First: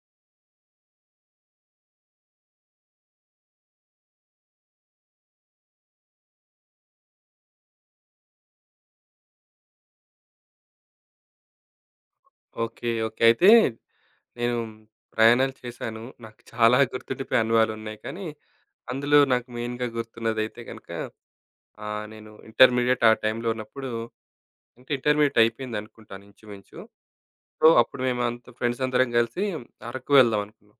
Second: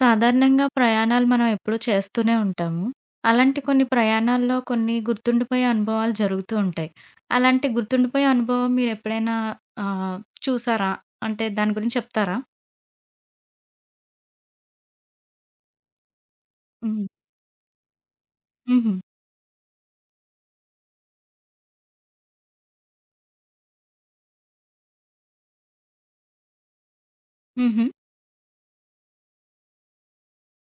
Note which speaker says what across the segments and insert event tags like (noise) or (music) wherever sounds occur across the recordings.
Speaker 1: సాధారణంగా ప్రయాణాలు మనం ఎప్పుడూ చేస్తూనే ఉంటాము. అలాంటి కొన్ని ప్రయాణాల్లో కొన్ని గుర్తుండిపోయే అనుభవాలు జరుగుతూ ఉంటాయి. అలాంటి గుర్తుండిపోయే అనుభవం మీరెప్పుడైనా ఆహ్, చూసారా? అంటే దాని గురించి చెప్తారా?
Speaker 2: ఓకే. అయితే నేను ప్రయాణాలు చేశాను. నాకు చాలా
Speaker 1: హ్మ్.
Speaker 2: గుర్తుండిపోయే అనుభవాలున్నాయి. కానీ
Speaker 1: హుహు.
Speaker 2: అందులో నాకు మెయిన్‌గా గుర్తున్నదైతే గనక నేను ఇంటర్మీడియేట్ ఆ టైంలో ఉన్నప్పుడు అంటే ఇంటర్మీడియేట్ అయిపోయిందనుకుంటాను ఇంచుమించు. సో,
Speaker 1: హుహు.
Speaker 2: అప్పుడు మేమంతా ఫ్రెండ్స్ అందరం కలిసి అరకు వెళ్దాం అనుకున్నాం.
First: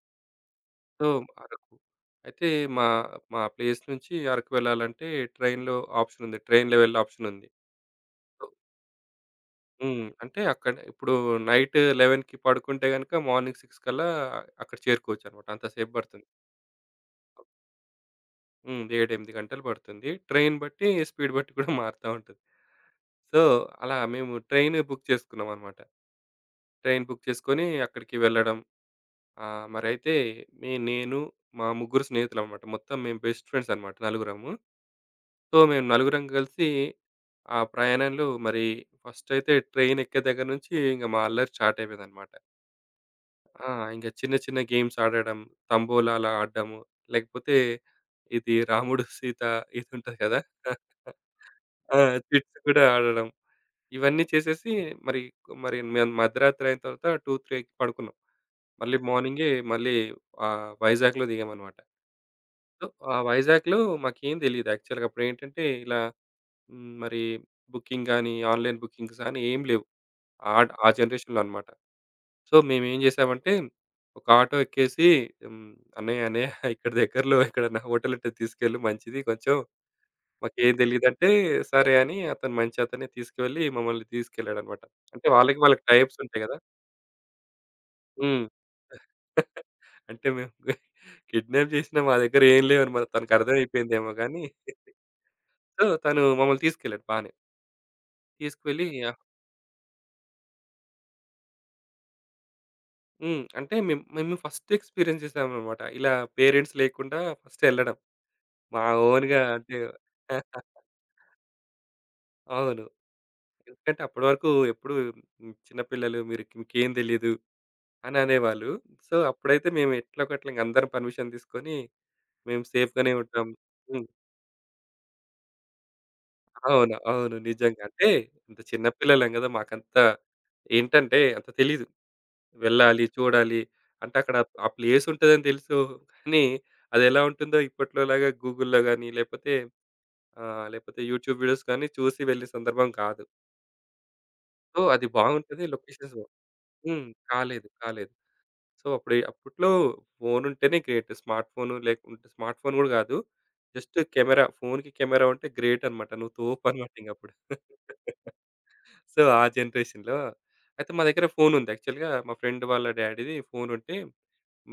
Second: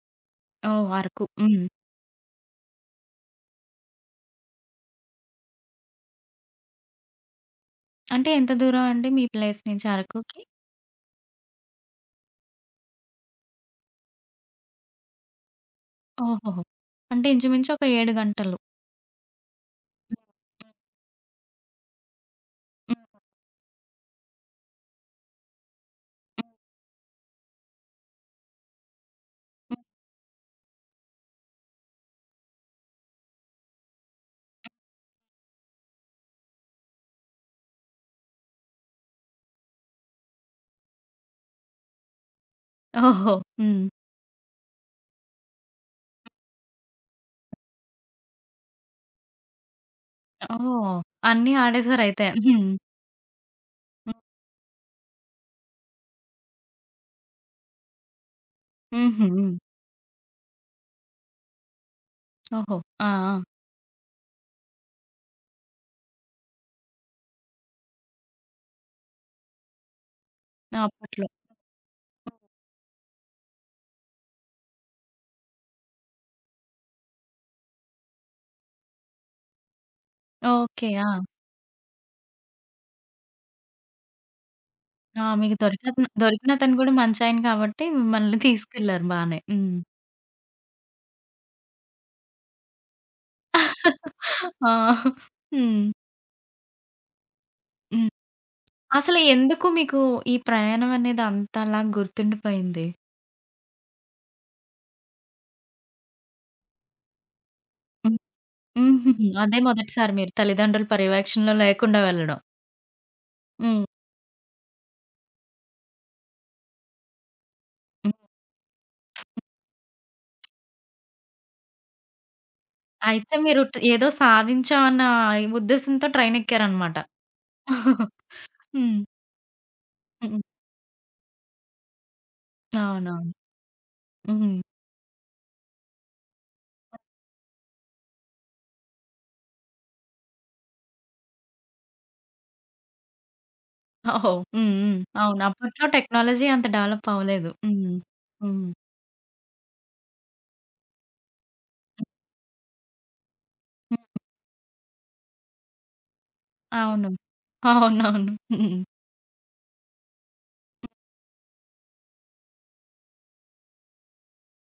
Speaker 1: ఓహ్!
Speaker 2: సో,
Speaker 1: అరకు. హ్మ్.
Speaker 2: అరకు. అయితే మా మా ప్లేస్ నుంచి అరకు వెళ్ళాలంటే ట్రైన్‌లో ఆప్షన్ ఉంది. ట్రైన్‌లో వెళ్ళే ఆప్షన్ ఉంది.
Speaker 1: అంటే
Speaker 2: సో
Speaker 1: ఎంత దూరం అండి మీ ప్లేస్ నుంచి
Speaker 2: అంటే
Speaker 1: అరకుకి?
Speaker 2: అక్కడ ఇప్పుడు నైట్ 11:00కి పడుకుంటే గనుక మార్నింగ్ 6 కల్లా అక్కడ చేరుకోవచ్చనమాట. అంతసేపు పడుతుంది.
Speaker 1: ఓహోహో! అంటే ఇంచుమించు ఒక 7 గంటలు.
Speaker 2: హ్మ్. 7, 8 గంటలు పడుతుంది.
Speaker 1: హ్మ్.
Speaker 2: ట్రైన్ బట్టి స్పీడ్ బట్టి కూడా మారుతా ఉంటది.
Speaker 1: హ్మ్.
Speaker 2: సో, అలా మేము ట్రైన్ బుక్ చేసుకున్నామనమాట. ట్రైన్ బుక్ చేసుకొని అక్కడికి వెళ్ళడం.
Speaker 1: హ్మ్.
Speaker 2: మరైతే నేను మా ముగ్గురు స్నేహితులనమాట. మొత్తం మేము బెస్ట్ ఫ్రెండ్స్ అనమాట నలుగురము. సో, మేము నలుగురం కలిసి ఆ ప్రయాణంలో మరి ఫస్టయితే ట్రైన్ ఎక్కే దగ్గర నుంచి ఇంక మా అల్లరి స్టార్ట్ అయిపోయిందనమాట.
Speaker 1: ఓహో!
Speaker 2: ఆ!
Speaker 1: హ్మ్.
Speaker 2: ఇంక చిన్న చిన్న గేమ్స్ ఆడడం. తంబోలా అలా ఆడడము. లేకపోతే ఇది రాముడు, (laughs) సీత ఇది ఉంటది కదా!
Speaker 1: ఓహ్! అన్నీ
Speaker 2: ఆ!
Speaker 1: ఆడేసారయితే.
Speaker 2: చిట్స్
Speaker 1: హ్మ్.
Speaker 2: కూడా ఆడడం.
Speaker 1: హ్మ్.
Speaker 2: ఇవన్నీ చేసేసి మరి, మరి మేము మధ్యరాత్రి అయిన తర్వాత 2, 3కి పడుకున్నాం. మళ్ళీ
Speaker 1: హుహు.
Speaker 2: మార్నింగే
Speaker 1: హ్మ్.
Speaker 2: మళ్ళీ వైజాగ్‌లో దిగామన్నమాట.
Speaker 1: ఓహో!
Speaker 2: సో,
Speaker 1: ఆ!
Speaker 2: ఆ వైజాగ్‌లో మాకేం తెలీదు యాక్చువల్‌గా అప్పుడేంటంటే ఇలా మరి బుకింగ్ గాని, ఆన్‌లైన్ బుకింగ్స్ గాని ఏం లేవు. ఆ
Speaker 1: ఆ!
Speaker 2: ఆ
Speaker 1: అప్పట్లో.
Speaker 2: జనరేషన్‌లో అన్నమాట. సో మేమేం జేసామంటే, ఒక ఆటో ఎక్కేసి హ్మ్. "అన్నయ్య అన్నయ్య ఇక్కడ దగ్గరలో ఎక్కడన్నా హోటల్ ఉంటే తీసుకెళ్ళు మంచిది కొంచెం. మాకేం
Speaker 1: ఓకే. ఆ!
Speaker 2: తెలీదంటే." సరే అని అతను మంచి అతనే తీసుకువెళ్ళి మమ్మల్ని తీసుకెళ్ళాడనమాట.
Speaker 1: ఆ!
Speaker 2: అంటే
Speaker 1: మీకు
Speaker 2: వాళ్ళకి వాళ్ళకి
Speaker 1: దొరికతను
Speaker 2: టైప్స్ ఉంటాయి గదా!
Speaker 1: దొరికినతను కూడా మంచాయన కాబట్టి మిమ్మల్ని
Speaker 2: హ్మ్.
Speaker 1: తీసుకెళ్లారు బానే.
Speaker 2: (laughs)
Speaker 1: హ్మ్.
Speaker 2: అంటే మేము (laughs) కిడ్నాప్ జేసినా మా దగ్గర ఏం లేవని మరి తనకర్థమైపోయిందేమో గానీ,
Speaker 1: ఆ!
Speaker 2: (laughs)
Speaker 1: హ్మ్.
Speaker 2: సో తను మమ్మల్ని తీసుకెళ్ళాడు బానే.
Speaker 1: హ్మ్.
Speaker 2: తీసుకువెళ్ళి
Speaker 1: అసలు ఎందుకు మీకు ఈ ప్రయాణం అనేది అంతలా గుర్తుండిపోయింది?
Speaker 2: హ్మ్. అంటే మేము మేము ఫస్ట్ ఎక్స్‌పీరియన్స్ చేసామనమాట. ఇలా పేరెంట్స్ లేకుండా ఫస్ట్ ఎళ్ళడం.
Speaker 1: హ్మ్.
Speaker 2: మా
Speaker 1: హుహుహు.
Speaker 2: ఓన్‌గా
Speaker 1: అదే
Speaker 2: అంటే
Speaker 1: మొదటిసారి మీరు
Speaker 2: (laughs)
Speaker 1: తల్లిదండ్రుల పర్యవేక్షణలో లేకుండా వెళ్ళడం.
Speaker 2: అవును.
Speaker 1: హ్మ్.
Speaker 2: ఎందుకంటే అప్పటి వరకు ఎప్పుడు చిన్న పిల్లలు మీరు మీకేం తెలీదు
Speaker 1: హ్మ్.
Speaker 2: అని అనేవాళ్ళు. సో, అప్పుడైతే మేము ఎట్లో గట్ల ఇంక అందరం పర్మిషన్ తీసుకొని మేము సేఫ్‌గానే
Speaker 1: అయితే
Speaker 2: ఉంటాం.
Speaker 1: మీరు
Speaker 2: హ్మ్.
Speaker 1: ఏదో సాధించామన్న ఉద్దేశంతో
Speaker 2: అవును.
Speaker 1: ట్రైనెక్కారనమాట.
Speaker 2: అవును. నిజంగా. అంటే ఇంత చిన్న
Speaker 1: హ్మ్.
Speaker 2: పిల్లలం గదా! మాకంత
Speaker 1: హ్మ్.
Speaker 2: ఏంటంటే అంత తెలీదు. వెళ్ళాలి,
Speaker 1: అవునవును.
Speaker 2: చూడాలి. అంటే అక్కడ
Speaker 1: హ్మ్.
Speaker 2: ఆ ప్లేస్ ఉంటదని తెలుసు. కానీ అదెలా ఉంటుందో ఇప్పట్లో లాగా గూగుల్‌లో గాని లేపోతే లేపోతే యూట్యూబ్ వీడియోస్ గాని చూసి వెళ్ళే సందర్భం కాదు.
Speaker 1: ఓహో! హ్మ్.
Speaker 2: సో,
Speaker 1: హ్మ్.
Speaker 2: అది
Speaker 1: అవును.
Speaker 2: బాగుంటది.
Speaker 1: అప్పట్లో
Speaker 2: లొకేషన్స్
Speaker 1: టెక్నాలజీ అంత
Speaker 2: హ్మ్.
Speaker 1: డెవలప్ అవ్వలేదు.
Speaker 2: కాలేదు.
Speaker 1: హ్మ్.
Speaker 2: కాలేదు.
Speaker 1: హ్మ్.
Speaker 2: సో, అప్పుడు అప్పట్లో ఫోనుంటేనే గ్రేట్. స్మార్ట్ ఫోను లేకుంటే స్మార్ట్ ఫోన్ గూడా గాదు. జస్ట్
Speaker 1: హ్మ్.
Speaker 2: కెమెరా ఫోనుకి కెమెరా ఉంటే గ్రేట్ అనమాట. నువ్వు తోపనమాట
Speaker 1: అవును.
Speaker 2: ఇంగప్పుడు. (laughs)
Speaker 1: అవునవును. హ్మ్.
Speaker 2: సో, ఆ జనరేషన్‌లో అయితే మా దగ్గర ఫోనుంది. యాక్చువల్‌గా మా ఫ్రెండ్ వాళ్ళ డ్యాడీది ఫోనుంటే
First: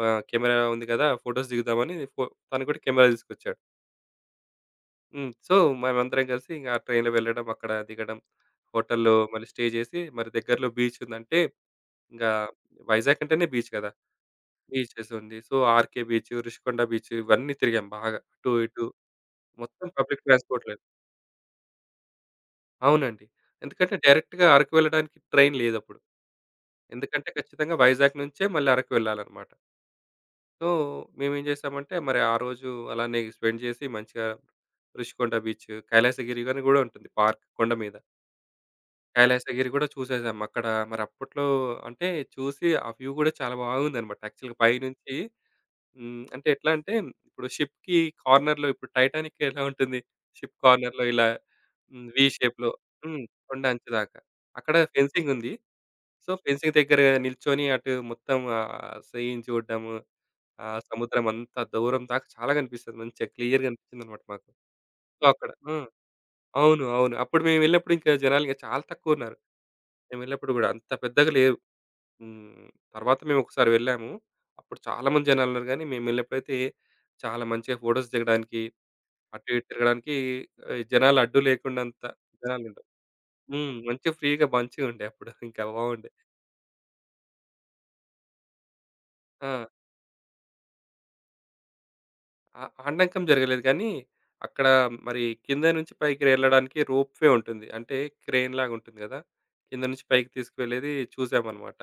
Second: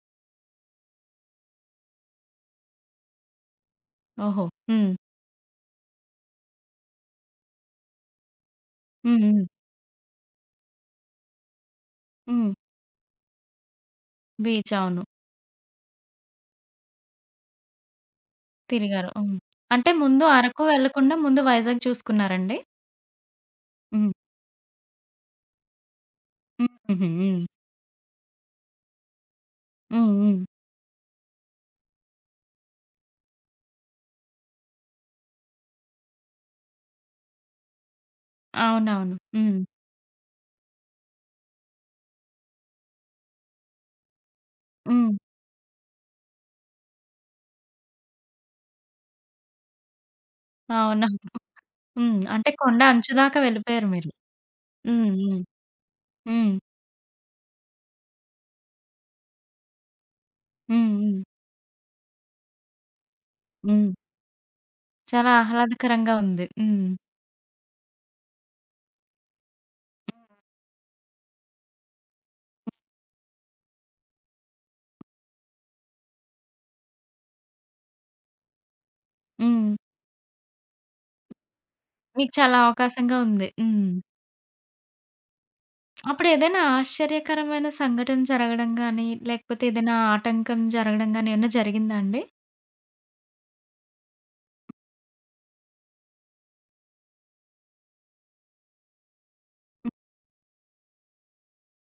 Speaker 2: మా కెమెరా ఉంది గదా! ఫోటోస్ దిగుదామని ఫో తను కూడా కెమెరా తీసుకొచ్చాడు.
Speaker 1: ఓహో! హ్మ్.
Speaker 2: హ్మ్. సో, మేమందరం కలిసి ఇంగ ఆ ట్రైన్‌లో వెళ్ళడం, అక్కడ దిగడం, హోటల్‌లో
Speaker 1: హ్మ్. హ్మ్.
Speaker 2: మళ్ళీ స్టే చేసి మరి దగ్గరలో బీచ్ ఉందంటే, ఇంగా
Speaker 1: హ్మ్.
Speaker 2: వైజాగ్ అంటేనే బీచ్ గదా!
Speaker 1: బీచ్ అవును.
Speaker 2: బీచెస్ ఉంది. So, 'RK beach', 'Rishikonda beach' ఇవన్నీ తిరిగాం బాగా. అటు ఇటు
Speaker 1: తిరిగారు. హ్మ్.
Speaker 2: మొత్తం
Speaker 1: అంటే
Speaker 2: పబ్లిక్
Speaker 1: ముందు అరకు
Speaker 2: ట్రాన్స్‌పోర్ట్ లేదు.
Speaker 1: వెళ్ళకుండా ముందు వైజాగ్ చూసుకున్నారండి?
Speaker 2: అవునండి. ఎందుకంటే
Speaker 1: హ్మ్.
Speaker 2: డైరెక్ట్‌గా అరకు వెళ్ళడానికి ట్రైన్ లేదప్పుడు.
Speaker 1: హ్మ్. హుహు.
Speaker 2: ఎందుకంటే
Speaker 1: హ్మ్.
Speaker 2: ఖచ్చితంగా వైజాగ్ నుంచే మళ్ళీ అరకు వెళ్ళాలన్నమాట.
Speaker 1: హ్మ్. హ్మ్.
Speaker 2: సో, మేమేం చేసామంటే మరి ఆ రోజు అలానే స్పెండ్ చేసి మంచిగా 'రిషికొండ బీచ్', 'కైలాసగిరి' అని కూడా ఉంటుంది పార్క్ కొండ మీద.
Speaker 1: అవునవును. హ్మ్.
Speaker 2: 'కైలాసగిరి' కూడా చూసేసాం అక్కడ. మరి అప్పట్లో అంటే చూసి ఆ వ్యూ కూడా చాలా బాగుందన్నమాట. యాక్చువల్‌గా
Speaker 1: హ్మ్.
Speaker 2: పైనుంచి హ్మ్. అంటే ఎట్లా అంటే ఇప్పుడు షిప్‌కి కార్నర్‌లో ఇప్పుడు 'టైటానిక్' ఎలా ఉంటుంది? షిప్ కార్నర్‌లో ఇలా
Speaker 1: అవునవును.
Speaker 2: హ్మ్.
Speaker 1: హ్మ్.
Speaker 2: వి
Speaker 1: అంటే
Speaker 2: షేప్‌లో
Speaker 1: కొండ అంచు
Speaker 2: హ్మ్.
Speaker 1: దాకా
Speaker 2: కొండ
Speaker 1: వెళ్ళిపోయారు
Speaker 2: అంచు
Speaker 1: మీరు.
Speaker 2: దాకా. అక్కడ
Speaker 1: హ్మ్.
Speaker 2: ఫెన్సింగ్
Speaker 1: హ్మ్.
Speaker 2: ఉంది. సో,
Speaker 1: హ్మ్.
Speaker 2: ఫెన్సింగ్ దగ్గర నిల్చొని అటు మొత్తం సీన్ చూడడము, ఆ
Speaker 1: హ్మ్. హ్మ్.
Speaker 2: సముద్రం అంతా దూరం దాకా చాలా కనిపిస్తది. మంచిగా క్లియర్‌గా
Speaker 1: హ్మ్.
Speaker 2: అనిపించిందనమాట మాకు. సో,
Speaker 1: చాలా
Speaker 2: అక్కడ హ్మ్.
Speaker 1: ఆహ్లాదకరంగా ఉంది.
Speaker 2: అవును.
Speaker 1: హ్మ్.
Speaker 2: అవును. అప్పుడు మేము వెళ్ళినప్పుడు ఇంకా జనాలు ఇంకా చాలా తక్కువ ఉన్నారు. మేము వెళ్ళినప్పుడు గూడా అంత పెద్దగా లేరు. హ్మ్. తర్వాత మేమొకసారి వెళ్ళాము. అప్పుడు చాలా మంది జనాలున్నారు గానీ, మేము వెళ్ళినప్పుడైతే చాలా మంచిగా ఫోటోస్ దిగడానికి, అటు ఇటు
Speaker 1: హ్మ్.
Speaker 2: తిరగడానికి జనాలు అడ్డు లేకుండంత
Speaker 1: మీకు చాలా
Speaker 2: జనాలుండే.
Speaker 1: అవకాశంగా ఉంది.
Speaker 2: హ్మ్.
Speaker 1: హ్మ్.
Speaker 2: మంచిగా ఫ్రీగా మంచిగుండే అప్పుడు. ఇంకా బావుండే.
Speaker 1: అప్పుడేదైనా ఆశ్చర్యకరమైన సంఘటన జరగడం గాని,
Speaker 2: ఆ!
Speaker 1: లేకపోతే ఏదైనా ఆటంకం జరగడం గాని ఏమన్నా జరిగిందా అండి?
Speaker 2: ఆ ఆటంకం జరగలేదు కానీ, అక్కడ మరి కింద నుంచి పైకి వెళ్ళడానికి రోప్‌వే ఉంటుంది. అంటే క్రేన్‌లాగా ఉంటుంది గదా! కింద నుంచి పైకి తీసుకువెళ్ళేది చూసామన్నమాట.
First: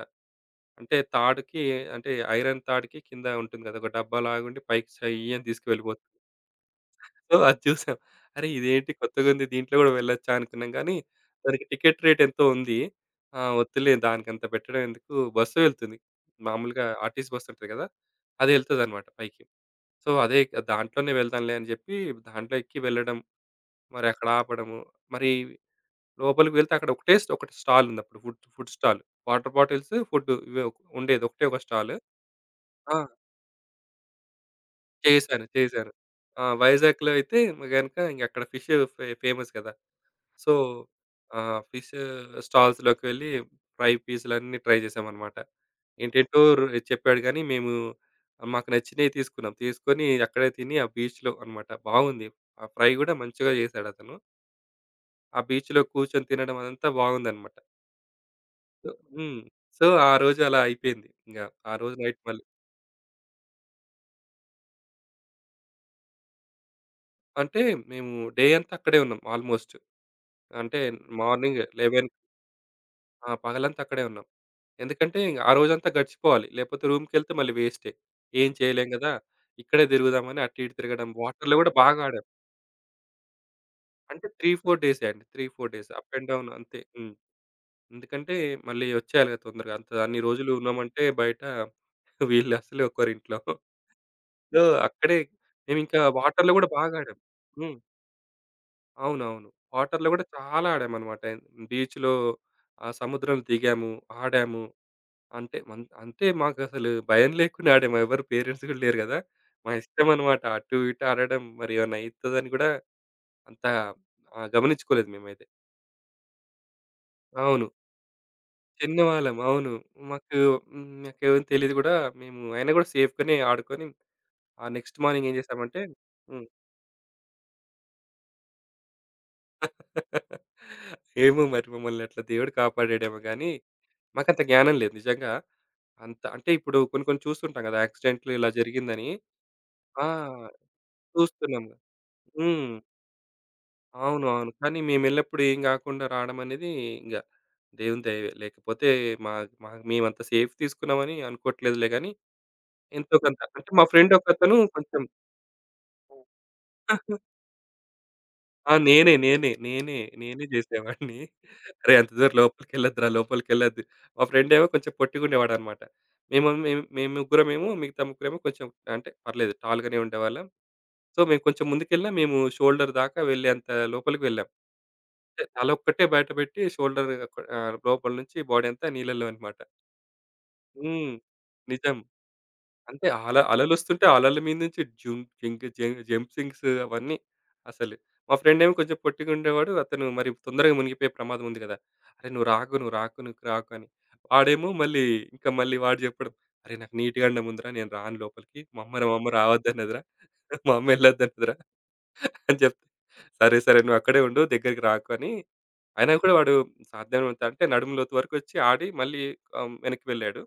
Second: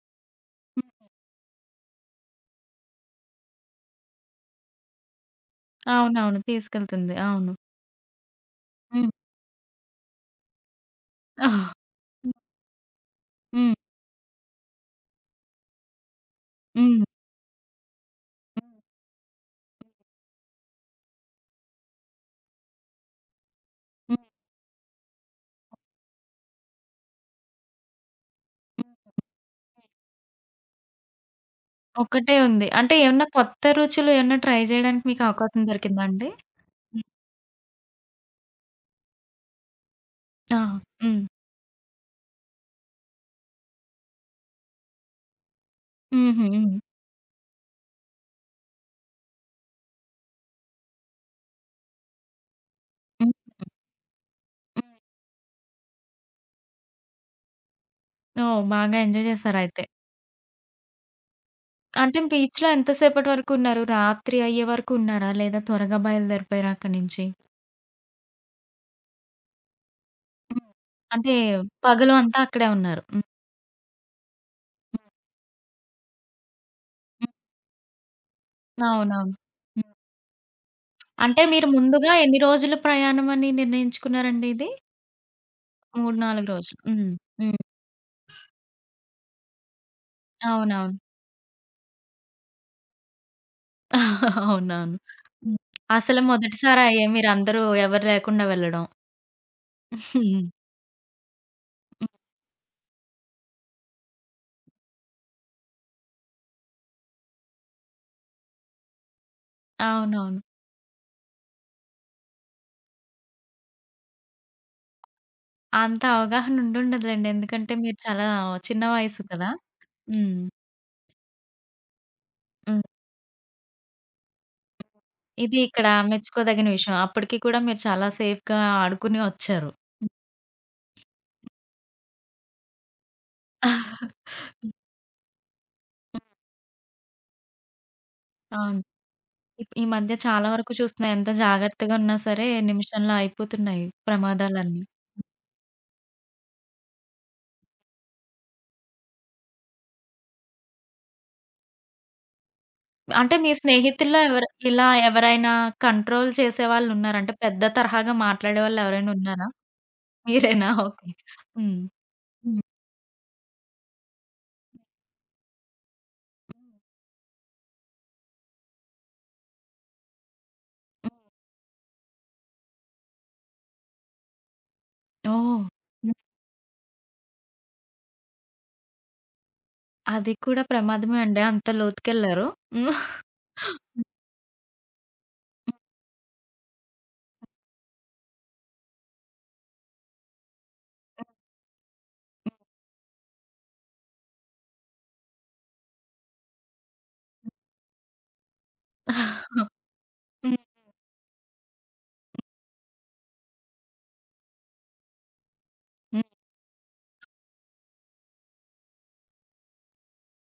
Speaker 1: హ్మ్.
Speaker 2: అంటే తాడుకి అంటే ఐరన్ తాడుకి కింద ఉంటుంది గదా! ఒక డబ్బాలాగుండి పైకి చెయ్యని తీసుకువెళ్ళిపోతుంది.
Speaker 1: అవునవును. తీసుకెళ్తుంది.
Speaker 2: సో,
Speaker 1: అవును.
Speaker 2: అది చూసాం. అరే! ఇదేంటి
Speaker 1: హ్మ్.
Speaker 2: కొత్తగుంది దీంట్లో గూడా వెళ్ళొచ్చా అనుకున్నాం గానీ,
Speaker 1: హ్మ్.
Speaker 2: దానికి టికెట్ రేట్ ఎంతో ఉంది. ఆ!
Speaker 1: హ్మ్.
Speaker 2: వద్దులే దానికంత పెట్టడం ఎందుకు బస్సు వెళ్తుంది. మామూలుగా ఆర్‌టీసీ బస్ ఉంటది గదా! అది
Speaker 1: హ్మ్.
Speaker 2: ఎళ్తదనమాట పైకి. సో, అదే దాంట్లోనే వెళ్దాంలే అని జెప్పి దాంట్లో ఎక్కి వెళ్ళడం, మరి
Speaker 1: హ్మ్.
Speaker 2: అక్కడ ఆపడము, మరి లోపలికి వెళ్తే అక్కడ ఒకటే స్ ఒకటి స్టాల్ ఉంది అప్పుడు ఫుడ్ ఫుడ్
Speaker 1: హ్మ్.
Speaker 2: స్టాల్. వాటర్ బాటిల్స్, ఫుడ్ ఇవే ఒక- ఉండేది. ఒకటే ఒక స్టాల్.
Speaker 1: ఒక్కటే ఉంది. అంటే
Speaker 2: ఆ!
Speaker 1: ఏమన్నా కొత్త రుచులు ఏమన్నా ట్రై చేయడానికి మీకు
Speaker 2: చేశాను.
Speaker 1: అవకాశం
Speaker 2: చేశాను.
Speaker 1: దొరికిందా అండి?
Speaker 2: ఆ!
Speaker 1: హ్మ్.
Speaker 2: వైజాగ్‌లో అయితే గనక ఇంగక్కడ ఫిష్ ఫే ఫేమస్ గదా! సో
Speaker 1: ఆ! హ్మ్.
Speaker 2: ఫిష్ స్టాల్స్‌లోకి వెళ్ళి ఫ్రై పీసులన్నీ ట్రై చేసామన్నమాట. ఏంటేంటో
Speaker 1: హుహు.
Speaker 2: రు
Speaker 1: హ్మ్.
Speaker 2: చెప్పాడు గానీ, మేము మాకు నచ్చినయి తీసుకున్నాం. తీసుకొని అక్కడే తిని ఆ బీచ్‌లో అన్నమాట. బాగుంది. ఆ ఫ్రై గూడా
Speaker 1: హ్మ్.
Speaker 2: మంచిగా చేసాడతను.
Speaker 1: హ్మ్.
Speaker 2: ఆ బీచ్‌లో కూర్చొని తినడం అదంతా బాగుందన్నమాట.
Speaker 1: ఓహ్!
Speaker 2: సో
Speaker 1: బాగా ఎంజాయ్
Speaker 2: హ్మ్.
Speaker 1: చేశారయితే.
Speaker 2: సో, ఆ రోజు అలా అయిపోయింది. ఇంగ ఆ రోజు నైట్
Speaker 1: అంటే
Speaker 2: మళ్ళీ
Speaker 1: బీచ్‌లో ఎంత సేపటి వరకు ఉన్నారు? రాత్రి అయ్యే వరకు ఉన్నారా? లేదా త్వరగా బయలుదేరిపోయారా అక్కడి నుంచి?
Speaker 2: అంటే మేము డే అంతా అక్కడే ఉన్నాం ఆల్‌మోస్ట్.
Speaker 1: హ్మ్.
Speaker 2: అంటే
Speaker 1: అంటే
Speaker 2: మార్నింగ్ 11
Speaker 1: పగలు అంతా అక్కడే ఉన్నారు. హ్మ్.
Speaker 2: ఆ! పగలంతా అక్కడే ఉన్నాం. ఎందుకంటే ఇంక ఆ రోజంతా గడిచిపోవాలి. లేకపోతే
Speaker 1: హ్మ్.
Speaker 2: రూమ్‌కెళ్తే మళ్ళీ వేస్టే. ఏం చేయలేం గదా!
Speaker 1: అవునవును.
Speaker 2: ఇక్కడే
Speaker 1: హ్మ్.
Speaker 2: తిరుగుదామని అటు ఇటు తిరగడం.
Speaker 1: అంటే
Speaker 2: వాటర్‌లో
Speaker 1: మీరు
Speaker 2: గూడా బాగా
Speaker 1: ముందుగా
Speaker 2: ఆడాం.
Speaker 1: ఎన్ని రోజుల ప్రయాణం అని
Speaker 2: అంటే 3,
Speaker 1: నిర్ణయించుకున్నారండి ఇది?
Speaker 2: 4 డేసే అండి. 3, 4 డేస్ అప్
Speaker 1: 3,
Speaker 2: అండ్ డౌన్
Speaker 1: 4
Speaker 2: అంతే.
Speaker 1: రోజులు. హ్మ్.
Speaker 2: హ్మ్.
Speaker 1: హ్మ్.
Speaker 2: ఎందుకంటే మళ్ళీ వచ్చేయాలి కదా! తొందరగా. అంత అన్ని రోజులు
Speaker 1: అవునవును.
Speaker 2: ఉన్నామంటే బయట (laughs) వీళ్ళు అసలు ఒకరింట్లో.
Speaker 1: (laughs)
Speaker 2: సో,
Speaker 1: అవునవును.
Speaker 2: అక్కడే
Speaker 1: హ్మ్.
Speaker 2: మేమింకా
Speaker 1: అసలు
Speaker 2: వాటర్‌లో గూడా బాగా
Speaker 1: మొదటిసారయ్యే
Speaker 2: ఆడాం.
Speaker 1: మీరందరూ
Speaker 2: హ్మ్.
Speaker 1: ఎవరు లేకుండా వెళ్ళడం.
Speaker 2: అవునవును. వాటర్‌లో గూడా
Speaker 1: హ్మ్.
Speaker 2: చాలా ఆడామనమాట. బీచ్‌లో
Speaker 1: హ్మ్.
Speaker 2: ఆ సముద్రంలో దిగాము, ఆడాము. అంటే మన్ అంటే మాకసలు భయం లేకుండా ఆడాం. ఎవరు పేరెంట్స్ గూడా లేరు గదా! మా
Speaker 1: అవునవును.
Speaker 2: ఇష్టమనమాట. అటు ఇటు ఆడడం మరి ఏమన్నా అయితదని గూడా అంత గమనించుకోలేదు మేమైతే.
Speaker 1: అంత అవగాహన ఉండుండదులెండి.
Speaker 2: అవును.
Speaker 1: ఎందుకంటే మీరు చాలా చిన్న వయసు
Speaker 2: చిన్నవాళ్ళం.
Speaker 1: కదా!
Speaker 2: అవును.
Speaker 1: హ్మ్.
Speaker 2: మాకు హ్మ్. మాకేం తెలీదు గూడా. మేము అయినా
Speaker 1: హ్మ్.
Speaker 2: గూడా సేఫ్‌గానే ఆడుకొని ఆ నెక్స్ట్ మార్నింగ్ ఏం
Speaker 1: ఇది
Speaker 2: జేసామంటే
Speaker 1: ఇక్కడ
Speaker 2: హ్మ్.
Speaker 1: మెచ్చుకోదగిన విషయం. అప్పటికి కూడా మీరు చాలా సేఫ్‌గా ఆడుకుని వచ్చారు.
Speaker 2: (laughs) ఏమో మరి మమ్మల్ని అట్లా దేవుడు కాపాడాడేమో గానీ, మాకంత
Speaker 1: (laughs) హ్మ్.
Speaker 2: జ్ఞానం లేదు నిజంగా. అంత అంటే ఇప్పుడు కొన్ని కొన్ని చూస్తుంటాం గదా! యాక్సిడెంట్లు ఇలా
Speaker 1: అవును.
Speaker 2: జరిగిందని.
Speaker 1: ఈ
Speaker 2: ఆ!
Speaker 1: మధ్య చాలా వరకు చూస్తున్నా ఎంత
Speaker 2: చూస్తున్నాం.
Speaker 1: జాగ్రత్తగా ఉన్నా సరే
Speaker 2: హ్మ్.
Speaker 1: నిమిషంలో అయిపోతున్నాయి
Speaker 2: అవును. అవును. కానీ
Speaker 1: ప్రమాదాలన్నీ.
Speaker 2: మేమెళ్ళప్పుడు ఏం గాకుండా రాడమనేది ఇంగ దేవుని దయవే. లేకపోతే మా మా మేమంత సేఫ్ తీసుకున్నామని అనుకోవట్లేదులే గానీ, ఎంతో
Speaker 1: అంటే
Speaker 2: కొంత
Speaker 1: మీ
Speaker 2: అంటే మా ఫ్రెండ్
Speaker 1: స్నేహితుల్లో ఎవరు
Speaker 2: ఒకతను
Speaker 1: ఇలా
Speaker 2: కొంచెం
Speaker 1: ఎవరైనా కంట్రోల్ చేసేవాళ్ళున్నారా? అంటే
Speaker 2: (laughs)
Speaker 1: పెద్ద తరహాగా
Speaker 2: ఆ!
Speaker 1: మాట్లాడేవాళ్ళు ఎవరైనా
Speaker 2: నేనే.
Speaker 1: ఉన్నారా?
Speaker 2: నేనే. నేనే. నేనే
Speaker 1: మీరేనా? ఓకే.
Speaker 2: జేసేవాడిని.
Speaker 1: హ్మ్.
Speaker 2: "అరేయ్! అంత దూరం
Speaker 1: హ్మ్.
Speaker 2: లోపలికెళ్ళొద్దురా, లోపలికెళ్ళొద్దు." మా ఫ్రెండేమో కొంచెం పొట్టిగుండేవాడనమాట. మేము మేము మేము ముగ్గురమేమో మిగతా ముగ్గురేమో కొంచెం అంటే పర్లేదు టాల్‌గానే ఉండేవాళ్ళం.
Speaker 1: హ్మ్.
Speaker 2: సో, మేము కొంచెం ముందుకెళ్ళినా మేము షోల్డర్ దాకా వెళ్ళేంత లోపలికి వెళ్ళాం. అంటే
Speaker 1: ఓహ్!
Speaker 2: తలొక్కటే
Speaker 1: హ్మ్.
Speaker 2: బయట పెట్టి షోల్డర్ అక్ లోపల నుంచి బాడీ అంతా నీళ్ళలో అన్నమాట.
Speaker 1: అది కూడా
Speaker 2: హ్మ్.
Speaker 1: ప్రమాదమే అండి. అంత
Speaker 2: నిజం.
Speaker 1: లోతుకెళ్లారు. హ్మ్.
Speaker 2: అంతే అల అలలొస్తుంటే అలల మీద నుంచి జుం జింక్ జం జంప్సింగ్స్ అవన్నీ అసలు. మా ఫ్రెండేమో కొంచెం పొట్టిగా ఉండేవాడు. అతను మరి తొందరగా మునిగిపోయే ప్రమాదం ఉంది గదా! "అరే! నువ్వు రాకు, నువ్వు రాకు, నువ్వు రాకు" అని. వాడేమో మళ్ళీ ఇంకా మళ్ళీ వాడు చెప్పడం, "అరే! నాకు నీట్‌గా అండం ఉందిరా. నేను రాను లోపలికి. మా అమ్మ రావద్దన్నదిరా.
Speaker 1: హ్మ్.
Speaker 2: మా అమ్మ ఎళ్ళొద్దన్నదిరా" అని చెప్తే, "సరే, సరే నువ్వు అక్కడే ఉండు దగ్గరికి రాకు" అని అయినా
Speaker 1: హ్మ్.
Speaker 2: కూడా వాడు సాధ్యమైనంత అంటే నడుము లోతు వరకు వచ్చి ఆడి మళ్ళీ వెనక్కి వెళ్ళాడు.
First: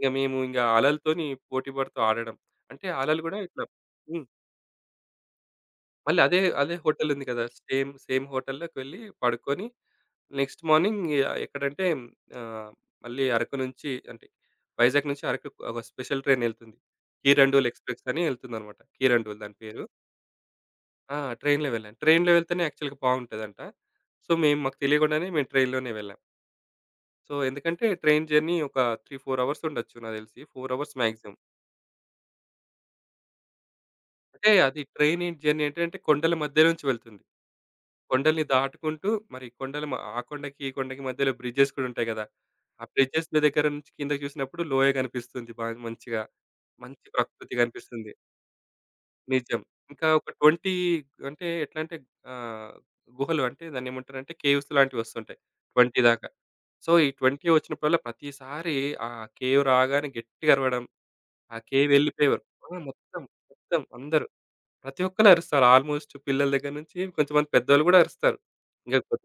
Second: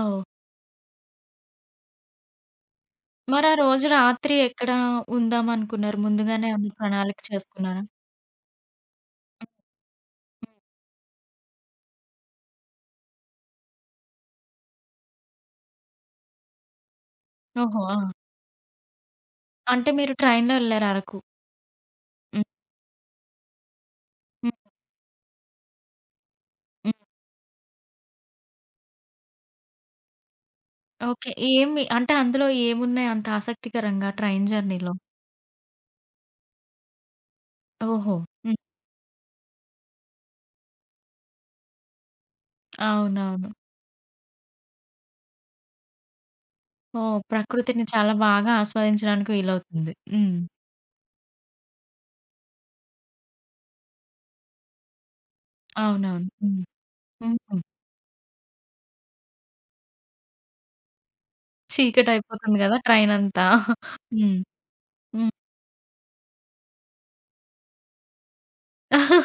Speaker 2: ఇక మేము ఇంగ అలలతోని పోటీ పడుతూ ఆడడం. అంటే అలలు గూడా
Speaker 1: మరి ఆ
Speaker 2: ఇట్లా
Speaker 1: రోజు
Speaker 2: హ్మ్.
Speaker 1: రాత్రి ఎక్కడ ఉందామనుకున్నారు?
Speaker 2: మళ్ళీ అదే
Speaker 1: ముందుగానే
Speaker 2: అదే
Speaker 1: ఏమన్నా
Speaker 2: హోటల్
Speaker 1: ప్రణాళిక
Speaker 2: ఉంది కదా!
Speaker 1: చేసుకున్నారా?
Speaker 2: సేమ్ సేమ్ హోటల్‌లోకి వెళ్లి పడుకొని
Speaker 1: ఉమ్.
Speaker 2: నెక్స్ట్ మార్నింగ్ ఎక్కడంటే ఆహ్, మళ్ళీ అరకు నుంచి అంటే వైజాగ్ నుంచి అరకు ఒక స్పెషల్ ట్రైన్ ఎళ్తుంది. కీరండూల్
Speaker 1: ఓహో! ఆ!
Speaker 2: ఎక్స్‌ప్రెస్ అని ఎళ్తుందనమాట. కీరండూల్ దాని పేరు.
Speaker 1: అంటే మీరు ట్రైన్‌లో వెళ్లారు
Speaker 2: ఆ!
Speaker 1: అరకు.
Speaker 2: ట్రైన్‌లో వెళ్ళాను. ట్రైన్‌లో
Speaker 1: హ్మ్.
Speaker 2: వెళ్తేనే యాక్చువల్‌గా బావుంటదంట. సో,
Speaker 1: హ్మ్.
Speaker 2: మేము మాకు తెలియకుండానే మేము ట్రైన్‌లోనే వెళ్ళాం.
Speaker 1: హ్మ్.
Speaker 2: సో, ఎందుకంటే ట్రైన్ జర్నీ ఒక 3, 4 అవర్స్ ఉండొచ్చు నాకు తెలిసి. 4 అవర్స్
Speaker 1: ఓకే.
Speaker 2: మాక్సిమం.
Speaker 1: ఏమి అంటే అందులో ఏమున్నాయి అంత ఆసక్తికరంగా ట్రైన్
Speaker 2: అంటే అది
Speaker 1: జర్నీలో?
Speaker 2: ట్రైన్ జర్నీ ఏంటంటే కొండల మధ్య నుంచి వెళ్తుంది.
Speaker 1: ఓహో!
Speaker 2: కొండల్ని
Speaker 1: హ్మ్.
Speaker 2: దాటుకుంటూ మరి కొండల మ ఆ కొండకి, ఈ కొండకి మధ్యలో బ్రిడ్జెస్ కూడా ఉంటాయి కదా! ఆ బ్రిడ్జెస్
Speaker 1: అవునవును.
Speaker 2: దగ్గర నుంచి కిందకి చూసినప్పుడు లోయ కనిపిస్తుంది బా మంచిగా. మంచి
Speaker 1: ఓహ్!
Speaker 2: ప్రకృతి
Speaker 1: ప్రకృతిని
Speaker 2: కనిపిస్తుంది.
Speaker 1: చాలా బాగా ఆస్వాదించడానికి
Speaker 2: నిజం.
Speaker 1: వీలవుతుంది.
Speaker 2: ఇంకా ఒక
Speaker 1: హ్మ్.
Speaker 2: 20 అంటే ఎట్లా అంటే ఆహ్, గుహలు అంటే దాన్ని ఏమంటారంటే కేవ్స్ లాంటివి వస్తుంటాయి. 20
Speaker 1: అవునవును.
Speaker 2: దాకా.
Speaker 1: హ్మ్.
Speaker 2: సో, ఈ 20
Speaker 1: హుహు.
Speaker 2: వచ్చినప్పుడల్లా ప్రతిసారి ఆ కేవ్ రాగానే గట్టిగా అరవడం. ఆ కేవ్ వెళ్ళిపోయేవారు.
Speaker 1: చీకటయిపోతుంది
Speaker 2: ఆ!
Speaker 1: గదా!
Speaker 2: మొత్తం,
Speaker 1: ట్రైనంతా.
Speaker 2: మొత్తం అందరూ.
Speaker 1: హ్మ్.
Speaker 2: ప్రతి ఒక్కళ్ళు
Speaker 1: హ్మ్.
Speaker 2: అరుస్తారు. ఆల్‌మోస్ట్ పిల్లల దగ్గర నుంచి కొంతమంది పెద్దోళ్ళు గూడా అరుస్తారు. ఇంక పెద్ద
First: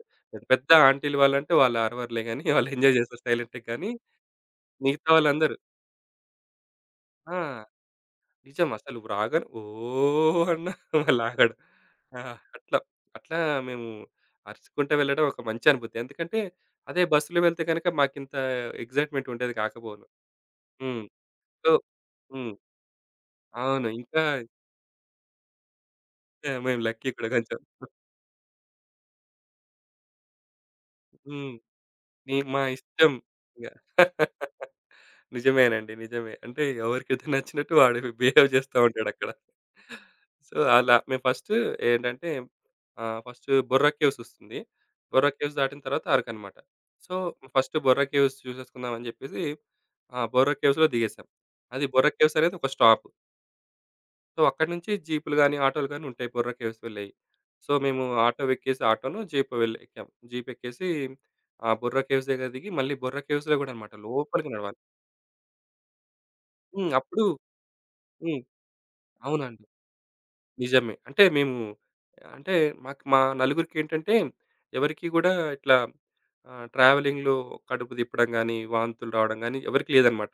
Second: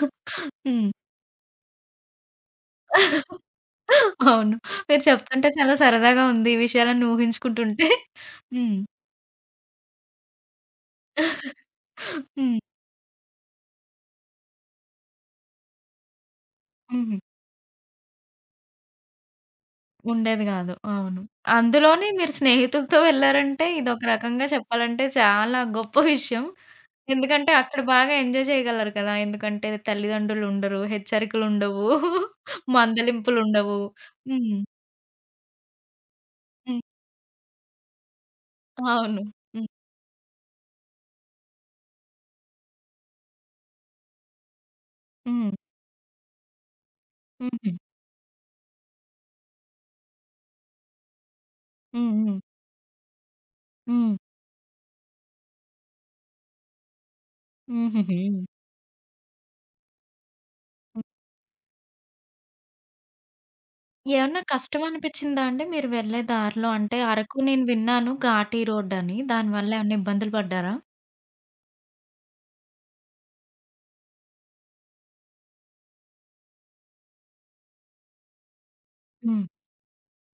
Speaker 2: పెద్ద
Speaker 1: హ్మ్.
Speaker 2: ఆంటీలు వాళ్ళంటే వాళ్ళు అరవరులే గానీ, (laughs) వాళ్ళు ఎంజాయ్ చేస్తారు సైలెంట్‌గా కానీ,
Speaker 1: అవును. మీరు
Speaker 2: మిగతా
Speaker 1: చెప్తుంటే
Speaker 2: వాళ్ళందరూ
Speaker 1: చాలా సరదాగా ఉంది. ఈ విషయాలన్నీ
Speaker 2: ఆ!
Speaker 1: ఊహించుకుంటుంటే.
Speaker 2: నిజం
Speaker 1: హ్మ్.
Speaker 2: అసలు రాగానే ఓహ్! అన్న (laughs) వాళ్ళాగడు. ఆ!
Speaker 1: హ్మ్.
Speaker 2: అట్లా. అట్లా మేము అరుచుకుంటా వెళ్ళడం ఒక మంచి అనుభూతి. ఎందుకంటే, అదే
Speaker 1: హుహు.
Speaker 2: బస్సులో వెళ్తే గనక మాకింత ఎక్సైట్‌మెంట్ ఉండేది కాకపోవును.
Speaker 1: ఉండేది గాదు.
Speaker 2: హ్మ్.
Speaker 1: అవును.
Speaker 2: సో
Speaker 1: అందులోని మీరు
Speaker 2: హ్మ్.
Speaker 1: స్నేహితులతో వెళ్లారంటే
Speaker 2: అవును.
Speaker 1: ఇదొక
Speaker 2: ఇంకా
Speaker 1: రకంగా చెప్పాలంటే చాలా గొప్ప విషయం.
Speaker 2: ఇంకా మేము లక్కీ కూడా
Speaker 1: ఎందుకంటే
Speaker 2: కొంచెం.
Speaker 1: అక్కడ బాగా ఎంజాయ్ చేయగలరు కదా! ఎందుకంటే తల్లిదండ్రులు ఉండరు,
Speaker 2: హ్మ్.
Speaker 1: హెచ్చరికలుండవు,
Speaker 2: నీ మా ఇష్టం. ఇంగ.
Speaker 1: మందలింపులుండవు. హ్మ్.
Speaker 2: (laughs) నిజమేనండి. నిజమే. అంటే
Speaker 1: హ్మ్. (laughs)
Speaker 2: ఎవరికైతే నచ్చినట్టు వాడు (laughs) బిహేవ్ చేస్తా
Speaker 1: అవును.
Speaker 2: ఉంటాడక్కడ.
Speaker 1: హ్మ్.
Speaker 2: సో, అలా మేము ఫస్ట్ ఏంటంటే ఫస్ట్ బొర్రా కేవ్స్ ఒస్తుంది. బొర్రా
Speaker 1: హ్మ్.
Speaker 2: కేవ్స్ దాటిన తర్వాత అరకనమాట. సో,
Speaker 1: హుహు.
Speaker 2: ఫస్ట్ బొర్రా కేవ్స్ చూసేసుకుందాం అని చెప్పేసి బొర్రా కేవ్స్‌లో దిగేసాం. అది బొర్రా
Speaker 1: హ్మ్.
Speaker 2: కేవ్స్
Speaker 1: హ్మ్.
Speaker 2: అనేది ఒక స్టాప్.
Speaker 1: హ్మ్.
Speaker 2: సో, అక్కడి నుంచి జీపులు గాని, ఆటోలు గాని ఉంటాయి. బొర్రా కేవ్స్ వెళ్ళేయి. సో, మేము
Speaker 1: హుహుహు.
Speaker 2: ఆటో ఎక్కేసి ఆటోను జీప్ వెళ్ ఎక్కాం. జీప్ ఎక్కేసి
Speaker 1: హ్మ్.
Speaker 2: ఆ బొర్రా కేవ్స్ దగ్గర దిగి మళ్ళీ బొర్రా కేవ్స్‌లో గూడా అనమాట
Speaker 1: ఏమన్నా
Speaker 2: లోపలికి నడవాలి.
Speaker 1: కష్టం అనిపిచ్చిందా అండి మీరు వెళ్ళే దారిలో?
Speaker 2: హ్మ్.
Speaker 1: అంటే
Speaker 2: అప్పుడు
Speaker 1: అరకు నేను విన్నాను
Speaker 2: హ్మ్.
Speaker 1: ఘాటీ రోడ్ అని.
Speaker 2: అవునండి.
Speaker 1: దానివల్ల ఏమన్నా ఇబ్బందులు పడ్డారా?
Speaker 2: నిజమే. అంటే మేము అంటే మాకు మా నలుగురికేంటంటే ఎవరికీ గూడా ఇట్లా ట్రావెలింగ్‌లో కడుపు తిప్పడం గాని, వాంతులు రావడం
Speaker 1: హ్మ్.
Speaker 2: గాని ఎవరికీ లేదనమాట.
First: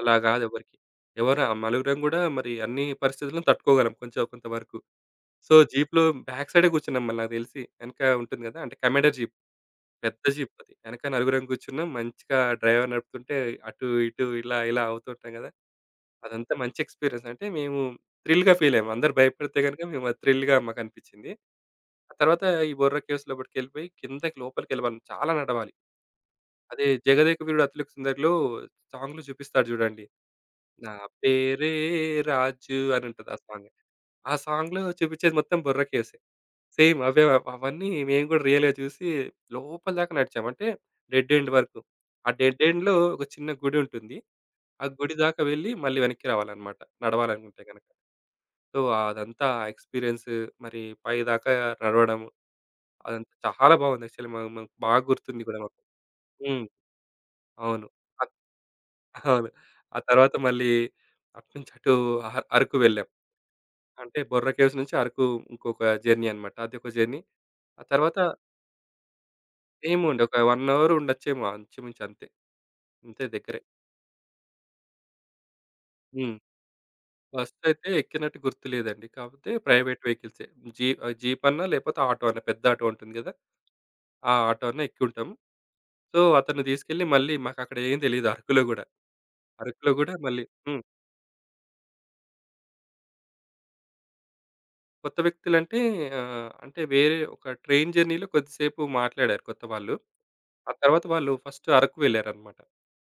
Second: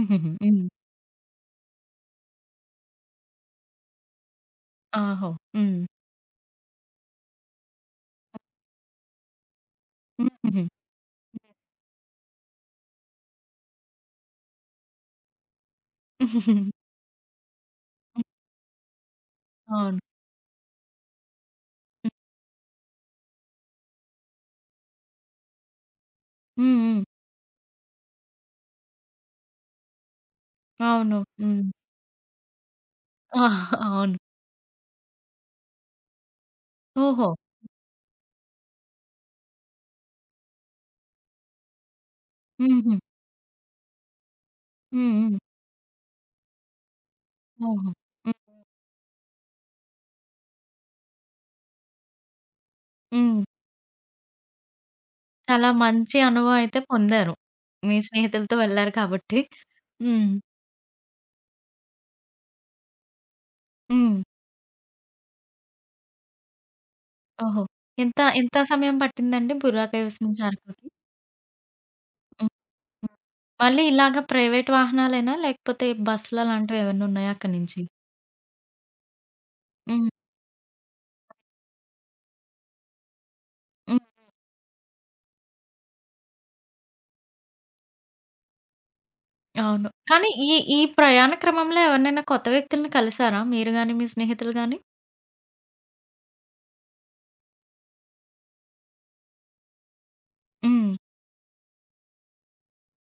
Speaker 2: అలా గాదు
Speaker 1: హ్మ్.
Speaker 2: ఎవరికీ. ఎవరు ఆ నలుగురం గూడా మరి అన్ని పరిస్థితులను తట్టుకోగలం కొంచెం కొంతవరకు.
Speaker 1: ఆహో!
Speaker 2: సో,
Speaker 1: హ్మ్.
Speaker 2: జీప్‌లో బ్యాక్ సైడే కూర్చున్నాం మళ్ళీ నాకు తెలిసి. వెనక ఉంటుంది కదా! అంటే కమాండర్ జీప్. పెద్ద జీప్
Speaker 1: హుహుహు.
Speaker 2: అది. వెనక నలుగురం కూర్చున్నాం. మంచిగా డ్రైవర్ నడుపుతుంటే అటు, ఇటు, ఇలా, ఇలా అవుతూ ఉంటాం కదా! అదంతా మంచి ఎక్స్‌పీరియన్స్. అంటే మేము థ్రిల్‌గా ఫీల్ అయ్యాం. అందరూ భయపడితే గనుక
Speaker 1: అవును.
Speaker 2: మేము అది థ్రిల్‌గా మాకనిపించింది.
Speaker 1: హ్మ్.
Speaker 2: ఆ తర్వాత ఈ బొర్రా కేవ్స్ లోపటికెళ్ళిపోయి కిందకి లోపలికెళ్ళమని చాలా నడవాలి. అదే
Speaker 1: హ్మ్.
Speaker 2: 'జగదేక వీరుడు అతిలోక సుందరి'లో సాంగ్‌లో చూపిస్తాడు చూడండి. నా
Speaker 1: అవును. హ్మ్.
Speaker 2: పేరే రాజు అని ఉంటది ఆ
Speaker 1: ఆ!
Speaker 2: సాంగ్.
Speaker 1: అవును.
Speaker 2: ఆ సాంగ్‌లో చూపించేది మొత్తం బొర్రా కేవ్సే. సేమ్ అవే
Speaker 1: ఓహో!
Speaker 2: అవ్ అవన్నీ మేము గూడా రియల్‌గా చూసి లోపల దాకా నడిచాం. అంటే డెడ్ ఎండ్ వరకు. ఆ డెడ్
Speaker 1: హుహు.
Speaker 2: ఎండ్‌లో ఒక చిన్న గుడి ఉంటుంది. ఆ
Speaker 1: హ్మ్.
Speaker 2: గుడి
Speaker 1: హ్మ్.
Speaker 2: దాకా వెళ్ళి మళ్ళీ వెనక్కి రావాలన్నమాట. నడవాలనుకుంటే గనక.
Speaker 1: ఓహో! హ్మ్.
Speaker 2: సో, అదంతా ఎక్స్‌పీరియన్స్ మరి పైదాకా నడవడం అదంతా
Speaker 1: హ్మ్.
Speaker 2: చాలా బాగుంది. యాక్చువల్లీ మాకు బాగా గుర్తుంది కూడా
Speaker 1: చాలా
Speaker 2: మాకు.
Speaker 1: మంచి అనుభవం
Speaker 2: హ్మ్.
Speaker 1: అయితే పొందారు.
Speaker 2: అవును.
Speaker 1: మీ
Speaker 2: అత్
Speaker 1: స్నేహితులతో వెళ్లారు కాబట్టి.
Speaker 2: అవును. ఆ
Speaker 1: హ్మ్.
Speaker 2: తర్వాత మళ్ళీ అటునుంచి అటు అహ అరకు వెళ్ళాం.
Speaker 1: హ్మ్.
Speaker 2: అంటే బొర్రా కేవ్స్ నుంచి అరకు ఇంకొక జర్నీ అన్నమాట. అదొక జర్నీ.
Speaker 1: ఓహో!
Speaker 2: ఆ తర్వాత
Speaker 1: ఎంత ఎంత సమయం పట్టిందండి బుర్రా
Speaker 2: ఏమో
Speaker 1: కేవ్స్
Speaker 2: అండి. ఒక
Speaker 1: నుంచి
Speaker 2: 1
Speaker 1: అరకుకి?
Speaker 2: అవర్ ఉండొచ్చేమో అంచుమించు అంతే.
Speaker 1: హ్మ్. హ్మ్.
Speaker 2: అంతే దగ్గరే.
Speaker 1: మళ్ళీ ఇలాగ ప్రైవేట్ వాహనాలేనా? లేకపోతే
Speaker 2: హ్మ్.
Speaker 1: బస్సులలాంటివి ఏమన్నా ఉన్నాయా అక్కడి నుంచి?
Speaker 2: బస్సయితే ఎక్కినట్టు గుర్తులేదండి. కాపోతే ప్రైవేట్
Speaker 1: హ్మ్.
Speaker 2: వెహికల్సే. జీ జీపన్నా లేపోతే ఆటో అన్నా పెద్ద ఆటో ఉంటుంది గదా!
Speaker 1: హ్మ్.
Speaker 2: ఆ ఆటో అన్నా ఎక్కింటాం. సో, అతను తీసుకెళ్ళి మళ్ళీ మాకక్కడ ఏం తెలీదు అరకులో గూడా.
Speaker 1: అవును.
Speaker 2: అరకులో గూడా
Speaker 1: కానీ
Speaker 2: మళ్ళీ
Speaker 1: ఈ ఈ
Speaker 2: హ్మ్.
Speaker 1: ప్రయాణ క్రమంలో ఎవరినైనా కొత్త వ్యక్తుల్ని కలిసారా? మీరు గాని, మీ స్నేహితులు గాని?
Speaker 2: కొత్త వ్యక్తులంటే అంటే వేరే ఒక ట్రైన్ జర్నీలో కొద్దిసేపు మాట్లాడారు కొత్త వాళ్ళు. ఆ
Speaker 1: హ్మ్.
Speaker 2: తర్వాత వాళ్ళు ఫస్ట్ అరకు వెళ్ళారన్నమాట.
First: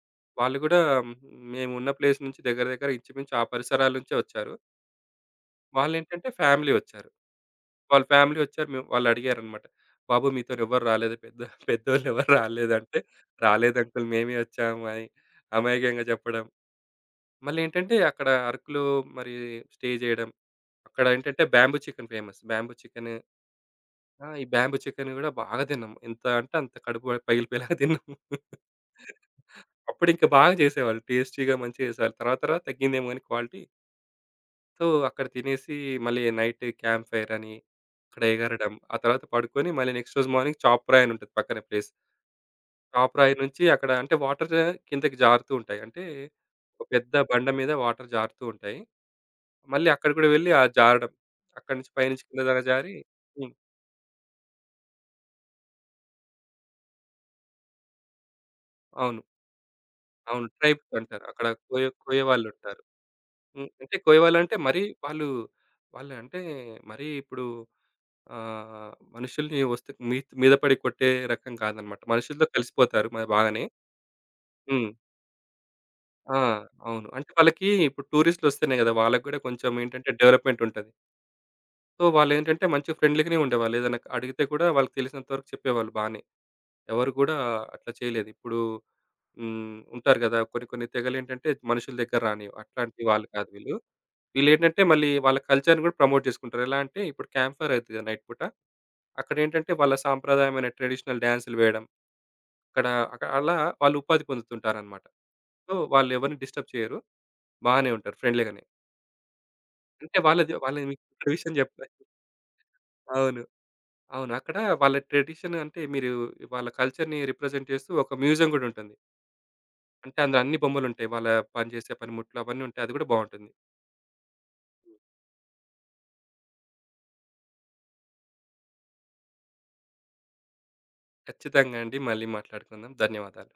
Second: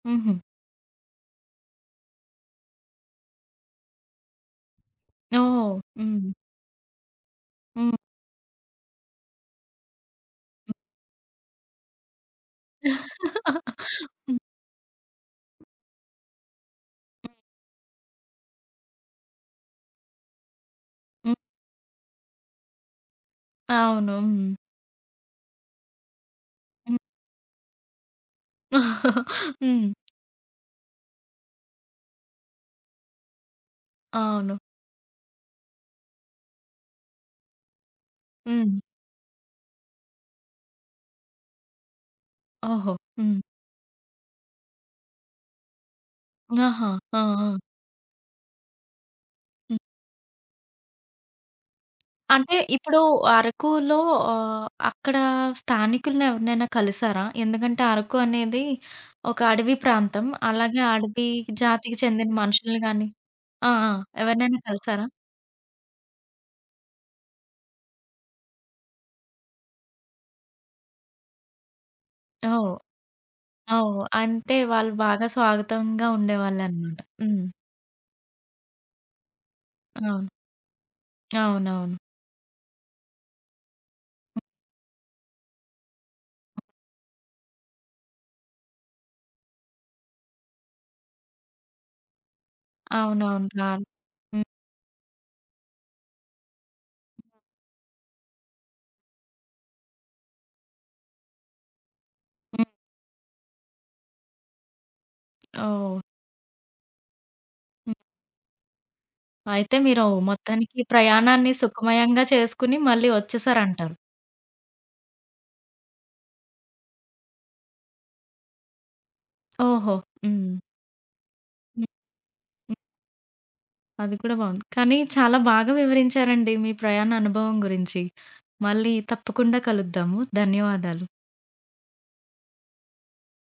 Speaker 1: హుహు.
Speaker 2: వాళ్ళు గూడా మేము ఉన్న ప్లేస్ నుంచి దగ్గర దగ్గర ఇంచుమించు ఆ పరిసరాల నుంచే వచ్చారు.
Speaker 1: ఓహ్!
Speaker 2: వాళ్ళేంటంటే
Speaker 1: హ్మ్.
Speaker 2: ఫ్యామిలీ వచ్చారు.
Speaker 1: హ్మ్.
Speaker 2: వాళ్ళ ఫ్యామిలీ వచ్చారు. మేము వాళ్ళడిగారనమాట. "బాబు మీతోని ఎవ్వరు రాలేదు. పెద్ద (laughs) పెద్దోళ్ళెవరు రాలేదంటే, "రాలేదు అంకుల్ మేమే
Speaker 1: హ్మ్.
Speaker 2: వచ్చాము" అని అమాయకంగా చెప్పడం. మళ్ళేంటంటే అక్కడ అరకులో మరి స్టే జేయడం. అక్కడ
Speaker 1: హ్మ్.
Speaker 2: ఏంటంటే bamboo chicken famous. Bamboo chicken
Speaker 1: అవును.
Speaker 2: ఆ! ఈ
Speaker 1: హ్మ్.
Speaker 2: బ్యాంబూ చికెన్ గూడా బాగా తిన్నాం. ఎంత అంటే అంత
Speaker 1: హ్మ్.
Speaker 2: కడుపు పగిలిపోయేలాగా తిన్నాం.
Speaker 1: (laughs) హ్మ్.
Speaker 2: అప్పుడింక బాగా జేసేవాళ్ళు. టేస్టీగా మంచిగా జేసేవాళ్ళు. తర్వాత తర్వాత తగ్గిందేమో గాని క్వాలిటీ.
Speaker 1: అవును.
Speaker 2: సో, అక్కడ తినేసి మళ్ళీ నైట్ క్యాంప్ ఫైర్ అని అక్కడ ఎగరడం.
Speaker 1: హ్మ్.
Speaker 2: ఆ తర్వాత పడుకొని మళ్ళీ నెక్స్ట్ రోజు మార్నింగ్ చాప్రాయి అని ఉంటది పక్కనే ప్లేస్.
Speaker 1: ఓహో!
Speaker 2: చాప్రాయి
Speaker 1: హ్మ్.
Speaker 2: నుంచి అక్కడ అంటే వాటర్ కిందకి జారుతూ ఉంటాయి. అంటే ఒక
Speaker 1: ఆహా!
Speaker 2: పెద్ద
Speaker 1: ఆ!
Speaker 2: బండ మీద వాటర్ జారుతూ ఉంటాయి.
Speaker 1: ఆ!
Speaker 2: మళ్ళీ అక్కడ కూడా వెళ్లి ఆ జారడం. అక్కడి నుంచి పైనుంచి కింద
Speaker 1: అంటే
Speaker 2: దాకా జారి
Speaker 1: ఇప్పుడు
Speaker 2: హ్మ్.
Speaker 1: అరకులో ఆహ్, అక్కడ స్థానికుల్ని ఎవరినైనా కలిసారా? ఎందుకంటే అరకు అనేది
Speaker 2: అవును.
Speaker 1: ఒక అడవి ప్రాంతం.
Speaker 2: అవును.
Speaker 1: అలాగే
Speaker 2: ట్రైబ్స్ అంటారు.
Speaker 1: అడవి
Speaker 2: అక్కడ కోయ
Speaker 1: జాతికి
Speaker 2: కోయ
Speaker 1: చెందిన మనుషుల్ని
Speaker 2: వాళ్ళుంటారు.
Speaker 1: గాని
Speaker 2: హ్మ్.
Speaker 1: ఆ! ఆ!
Speaker 2: అంటే కోయ వాళ్ళంటే
Speaker 1: ఎవరినైనా
Speaker 2: మరీ
Speaker 1: కలిసారా?
Speaker 2: వాళ్ళు వాళ్ళంటే మరీ ఇప్పుడు ఆహ్, మనుషుల్ని వస్తే మీ మీద పడి కొట్టే రకం కాదన్నమాట. మనుషులతో
Speaker 1: ఓహ్!
Speaker 2: కలిసిపోతారు మరి బాగానే.
Speaker 1: ఓహ్! అంటే
Speaker 2: హ్మ్.
Speaker 1: వాళ్ళు బాగా స్వాగతంగా
Speaker 2: ఆ!
Speaker 1: ఉండేవాళ్ళనమాట.
Speaker 2: అవును. అంటే
Speaker 1: హ్మ్.
Speaker 2: వాళ్ళకి ఇప్పుడు టూరిస్ట్‌లొస్తేనే గదా! వాళ్ళకి గూడా కొంచెం ఏంటంటే
Speaker 1: అవును.
Speaker 2: డెవలప్‌మెంట్ ఉంటది.
Speaker 1: అవునవును.
Speaker 2: సో, వాళ్ళేంటంటే మంచి ఫ్రెండ్లీగానే ఉండేవాళ్ళు. ఏదైనా అడిగితే కూడా వాళ్ళకి తెలిసినంత వరకు చెప్పేవాళ్ళు బానే. ఎవరు గూడా అట్లా చేయలేదు. ఇప్పుడు హ్మ్. ఉంటారు గదా! కొన్ని కొన్ని తెగలేంటంటే మనుషుల దగ్గర రానివ్వు. అట్లాంటి వాళ్ళు కాదు
Speaker 1: అవునవును.
Speaker 2: వీళ్ళు.
Speaker 1: రాను. హ్మ్.
Speaker 2: వీళ్ళేంటంటే మళ్ళీ వాళ్ళ కల్చర్‌ని గూడా ప్రమోట్ చేసుకుంటారు. ఎలా అంటే ఇప్పుడు క్యాంప్ ఫైర్ అయితది కదా! నైట్ పూట. అక్కడేంటంటే వాళ్ళ సాంప్రదాయమైన ట్రెడిషనల్ డాన్సులు వేయడం.
Speaker 1: హ్మ్.
Speaker 2: అక్కడ అక అలా వాళ్ళు ఉపాధి పొందుతుంటారనమాట. సో,
Speaker 1: ఓహ్!
Speaker 2: వాళ్ళెవరిని డిస్టర్బ్ చేయరు. బానే
Speaker 1: హ్మ్.
Speaker 2: ఉంటారు ఫ్రెండ్లీగానే.
Speaker 1: అయితే మీరు
Speaker 2: అంటే వాళ్ళది
Speaker 1: మొత్తానికి
Speaker 2: వాళ్ళది మీకు
Speaker 1: ప్రయాణాన్ని
Speaker 2: ట్రెడిషన్ చెప్పలే.
Speaker 1: సుఖమయంగా చేసుకొని మళ్ళీ
Speaker 2: అవును.
Speaker 1: వచ్చేసారంటారు.
Speaker 2: అవును. అక్కడ వాళ్ళ ట్రెడిషన్ అంటే మీరు వాళ్ళ కల్చర్‌ని రిప్రజెంట్ చేస్తూ ఒక మ్యూజియం గూడా ఉంటుంది.
Speaker 1: ఓహో!
Speaker 2: అంటే అందులో
Speaker 1: హ్మ్.
Speaker 2: అన్ని బొమ్మలుంటాయి. వాళ్ళ పని
Speaker 1: హ్మ్.
Speaker 2: చేసే పనిముట్లు అవన్నీ ఉంటాయి. అది గూడా బావుంటుంది.
Speaker 1: అది కూడా బావుంది. కానీ చాలా బాగా వివరించారండి మీ ప్రయాణ అనుభవం గురించి. మళ్ళీ తప్పకుండా కలుద్దాము. ధన్యవాదాలు.
Speaker 2: ఖచ్చితంగా అండి. మళ్ళీ మాట్లాడుకుందాం. ధన్యవాదాలు.